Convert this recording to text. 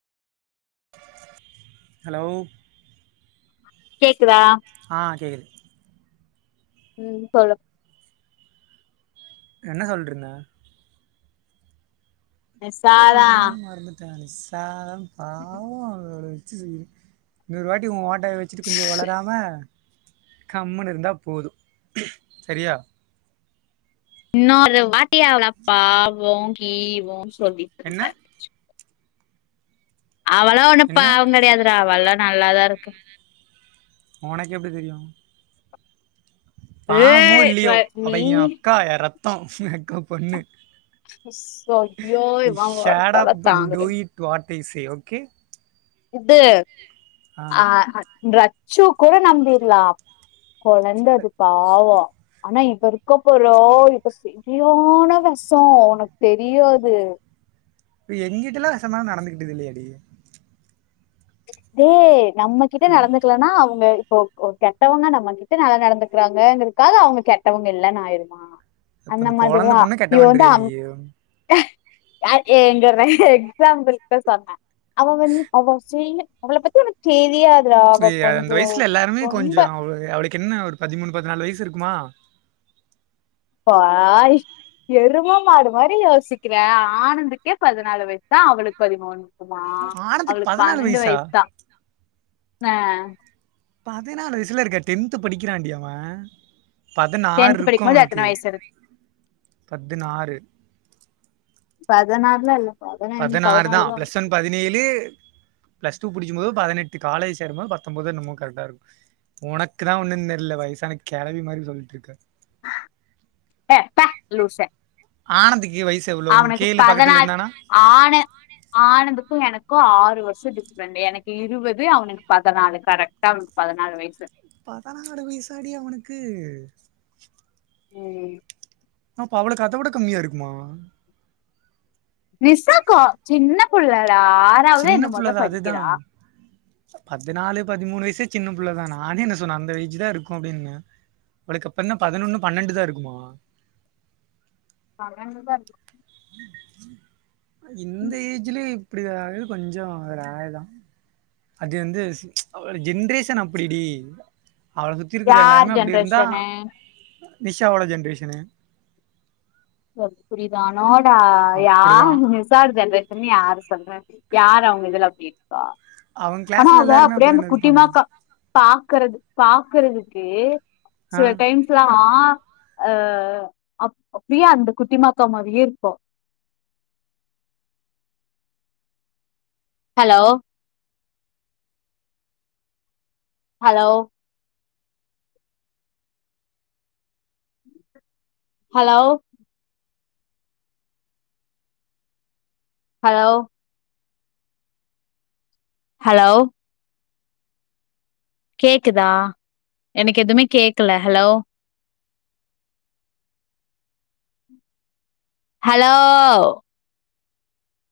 Hello கேக் ஆ கேக்குது ம் சொல்லு என்ன சொல்ட்டுருந்த தா சாரா சொல்றேன் இல்ல மறந்துட்டேன் அப்டி சாதம் ஆமா அது ஏலே ம் இன்னொரு வாட்டி ஒன் ஓட் ட வாய வச்சிட்டு கொஞ்சம் ஒளராம கம்மன்னு இருந்தா போதும் சரியா இன்னும் அது மாட்டியே ஆவலப்பாவும் ஈவும் சொல்லிட்டு என்ன இருந்தன் அவளா ஒண்ணும் என்ன பாவம் கெடையாதுடா அவள்லாம் நல்லாதா இருக்கா ஒனக்கு எப்டி தெரியும் பாவமோ ஏய் ர இல்லையோ அவ நீ என் அக்கா என் இரத் தம் அக்கா பொண்ணு சய்யோ இவன் வேற தொல்ல தாங்கல டி செய் ஓகே இது ஆ அ ரச்சு கூட நம்பிறலாம் கொழந்த அது பாவம் ஆனா அவ இருக்கா பாரா இப்ப செரியான வெஷம் ஒனக்கு தெரியாது இப்ப எங்கிட்டலாம் வெஷமாரி நடந்துகிட்டது இல்லயேடி டே நம்மகிட்ட நடந்துக்கலனா அவுங்க ஓ ஓ கெட்டவங்க நம்மகிட்ட நல்லா நடந்துக்கிறாங்கங்கிறதுக்காக அவுங்க கெட்டவுங்க இல்லன்னு ஆயிருமா அப்ப அந்த கொழந்த மாதிரிதா பொண்ணு இவ வந்து கெட்டவன்றியா அந் நீயி யார் ஏ எங்க ர எக்ஸாபுள்க் தா சொன்ன அவ வந் அவ செய்ல அவள பத்தி உனக்கு தெரியாது யேய அந்த வயசுல எல்லாருமே கொஞ்சோ அவ அவளுக்கு என்ன ஒரு பதிமூணு பதினாலு வயசு இருக் ம்மா பா எரும மாடு மாரி யோசிக்கிற ஆனந்துக்கே பதினாலு வயசுதா அவளுக்கு பதிமூணு மா ஆனதுக்கு அவளுக்கு பனெண்டு வயசா? வயசுதா ஆ பதினாலு வயசுல இருக்க டென்த் படிக்கிறாண்டி அவ பதினாறு டென்த் இருக்கு படிக்கும் போது எத்தனை அவனுக்கு வயசு இருக்கு பதினாறு பதனாறுல்லா இல்ல பதினஞ்சு பதினாறுதா பதினாலு தான் பிளஸ் ஒன் பதினேழு பிளஸ் டூ புடிக்கு போது பதினெட்டு காலேஜ் சேரும்போ பத்தொம்போதோ என்னமோ கரெக்டா இருக்கு உனக்குதா ஒன்னு தெரில வயசான கெளவி மாரி சொல்லிட்டு இருக்க ஏ பே லுசே ஆனந்க் கே வயசு எவ்ளோ கேளு பக்கத்துல இருந்தானா. ஆனந்துக்கு எனக்கு ஆறு வருஷோ டிஃரெண்ட் எனக்கு இருபது அவனுக்கு பதினாலு கரெக்டா அவனுக்கு பதினாலு வயசு பதனாலு வயசாடி அவனுக்கு ம் அப்ப அவளக்கு அத விட கம்மியா இருக்குமா நிசாக்கா சின்ன புள்ள தா ஆறாதா சின்ன புள்ள என்னமோதா தான் படிக்கிறா அதுதான். பதினாலு பதிமூணு வயசு சின்ன புள்ளதா நானே என்ன சொன்ன அந்த ஏஜ் தா இருக்கு அப்பிடின்னு அவளுக்கு கப்புனா பதினொன்னு பண்னெண்டுதா இருக்குமா. பன்னென்டுதாருக்கு. ம். இந்த ஏஜ்லே இப்பிடியா. து கொஞ்சோ ஒரு ஆழதா அது வந்து ஒரு ஜென்ரேஷன் அப்பிடி டி. அவள சுத்தி இருக்குற யார் எல்லாருமே அப்பிடி இருந்தா. ஜென்ரேஷனு நிஷாவோட ஜென்ரேஷனு. ஒ புரியுதானோ. ட்டா அப்டிதா யாரு நிஷாடு ஜென்ரே. தின்னி யாரு சொல்றே யாரு அவங்க இதுல அப்பிடி. ப அவங்க கனா கிளாஸ்ல அவ எல்லாருமே அப்பிடியே அந்த அப்டிதான இருப்பாங்க குட்டிமாக்கா பா. க்கறது பாக்குறதுக்கு. ஆ சில டைம்ஸ்லா. அ அப்ப ப்ரியா அந்த குட்டிமாக்கா மாரியே இருப்பா hello hello hello hello hello கேக்குதா எனக்கு எதுமே கேக்கல ஹலோ ஹலோ